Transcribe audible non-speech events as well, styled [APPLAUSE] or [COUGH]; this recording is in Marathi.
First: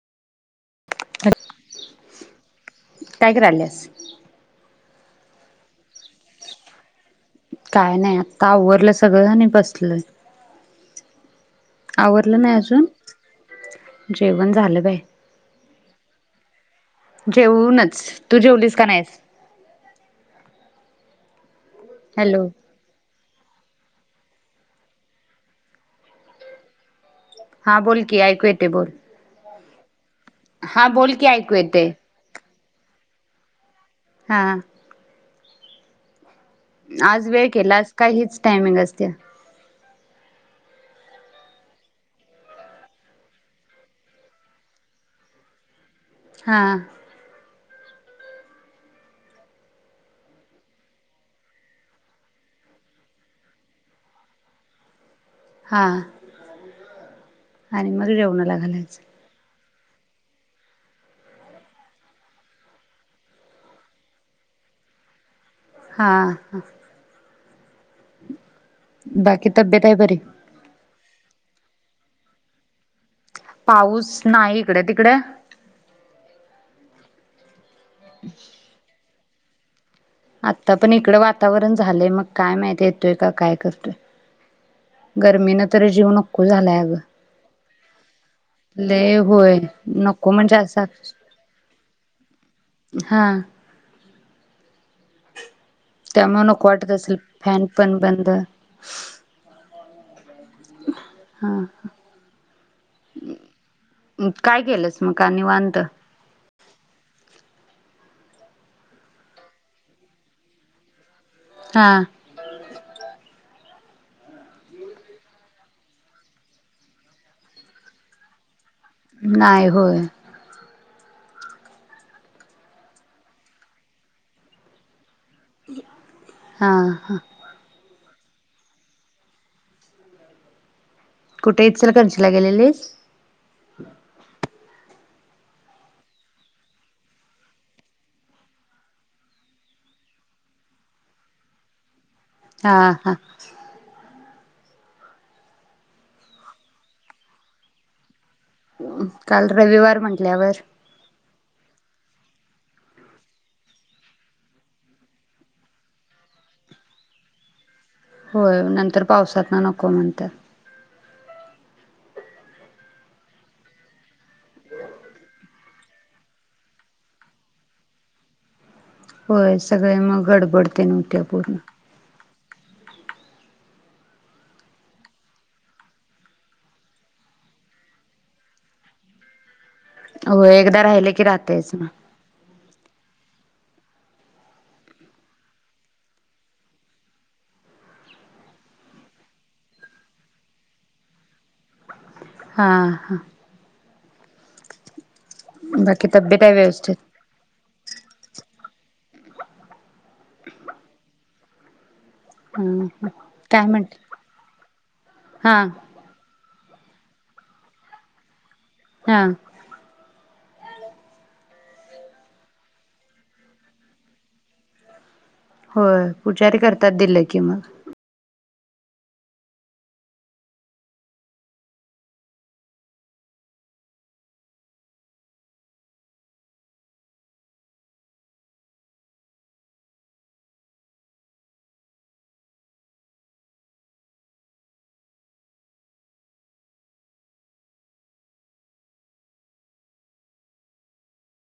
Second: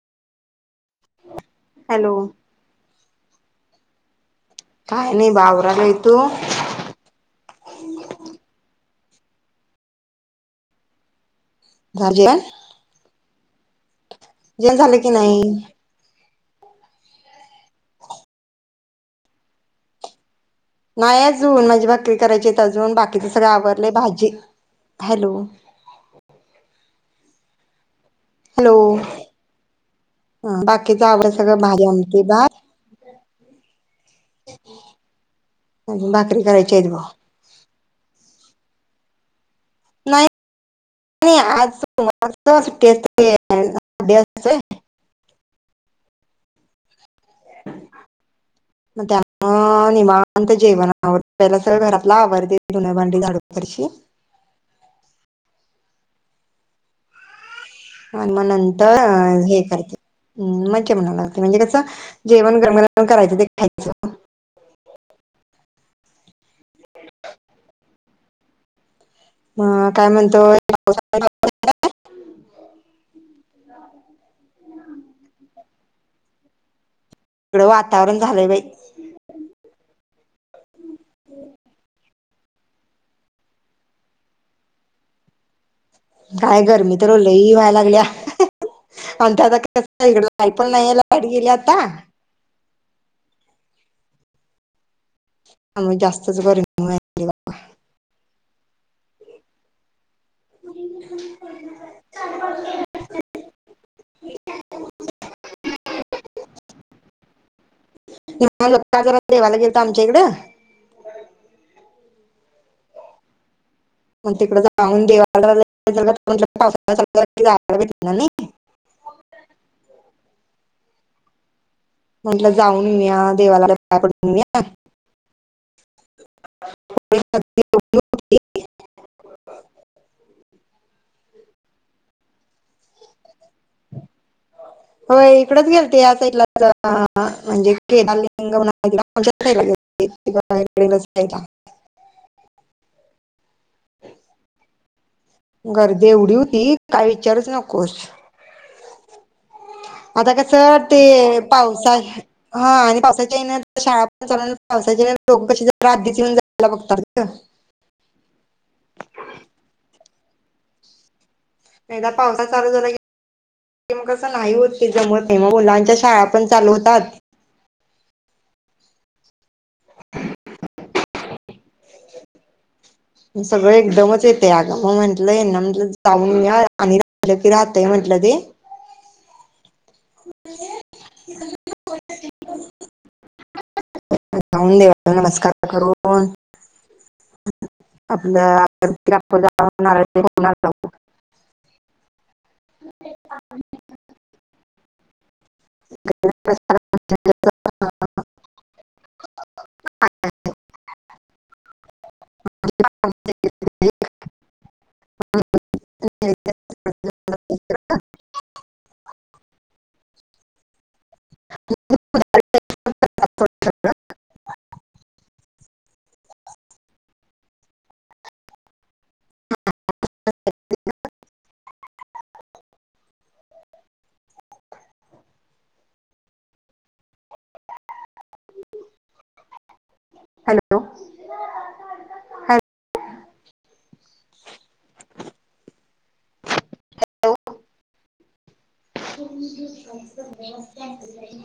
हॅलो काय कराल्यास? काय नाही ब आवरालोय. तू? काय नाही आता आवरलं स सगळ आणि बसलोय. झालं आवरलं नाही अजून? जेवण जेवन बाई. झालं की नाही? जेऊनच. तू जेवलीस काय नाहीस? नाय अजू अजून माझी भाकरी हॅलो करायची आहेत. अजून बाकीच सगंळ आवर लय भाजी हॅलो हां बोल की ऐकू येतय बोल. ह हा बाकीच बोल की आवरलं ऐकू सगळं भाजी, येतय. आमटी, भात हा अजून भाकरी करायची आहेत बघ आज वेळ केलास? का हीच टायमिंग असत्या. नाही आज सोमवारच सुट्टी असतीया. डे आसतोय. हा मग त्यामुळ निवांत जेवणावरला सगळं घरातल आवरते धूण, भांडी, झाडून, फरशी. हां आणि म नंतर हे काय हम्म मग जेवनाला म्हणजे कसं जेवन गरम- गरम करायचं ते खायचं. हा हा [INAUDIBLE] तब्येत ह आहे काय बरी? म्हणतोय? [INAUDIBLE] पाऊस नाही हीकडं. तिकडं? हीकडं वातावरण झालंय बाई [INAUDIBLE] आता पण इकड वातावरण झालंय मग काय माहिती येतोय का काय करतोय? गर्मी न काय गरमी तर लई व्हा लाग लागल्या लय आणि होय आता काय इकड नको लाईट म्हणजे पण असा नाही आहे. लाईट गेलिया आता हा त्यामुळे जास्तच त्यामुळ नको गरमी वाटत असेल फॅन पण बंद. [UNINTELLIGIBLE] हा काय केलंस मग का निवांत. जरा देवाला गेलत आमच्या इकडं हां मग तिकड जाऊन देवाला [UNINTELLIGIBLE] नाही होय. म्हंटलं जाऊन येऊया देवाला पाया पडून येऊया. हा हा [UNINTELLIGIBLE] कुठे इचलकरंजीला गेलेलीस? हो इकडच गेलते या साईडला म्हणजे [UNINTELLIGIBLE] हा हा गर्दी एवढी होती. काय विचारुच नकोस? काल रविवार आता कस म्हटल्यावर ते पावसा हा आणि पावसाच्या येणं शाळा पण चालू पावसाच्या ह्यांन लोक कशी जरा आधीच येऊन जायला बघतात ग. होय नंतर पावसात ना नको म्हणतात. एकदा पावसाळा चालू झाला की मगच अता नाही होत ते जमत नाही मग मुलांचे च्या शाळा पण चालू होतात. होय सगळे मग गडबड तेन होत्या पूर्ण. सगळं एकदमच येतय अग मग म्हटलं ह्यांना ना म्हटलं जाऊन येऊया आणि राहिलं की राहतय म्हटलं ते हो एकदा राहिले की राहतेच ना. जाऊन देवाचा नमस्कार करून आपलं अगरबत्ती, कापूर लावून नारळ एक देऊन हा हा बाकी तब्येत आहे व्यवस्थित. [UNINTELLIGIBLE] हम काय म्हणतेत? हा [UNINTELLIGIBLE] हा [UNINTELLIGIBLE] होय पुजारी करतात दिलं की मग. हॅलो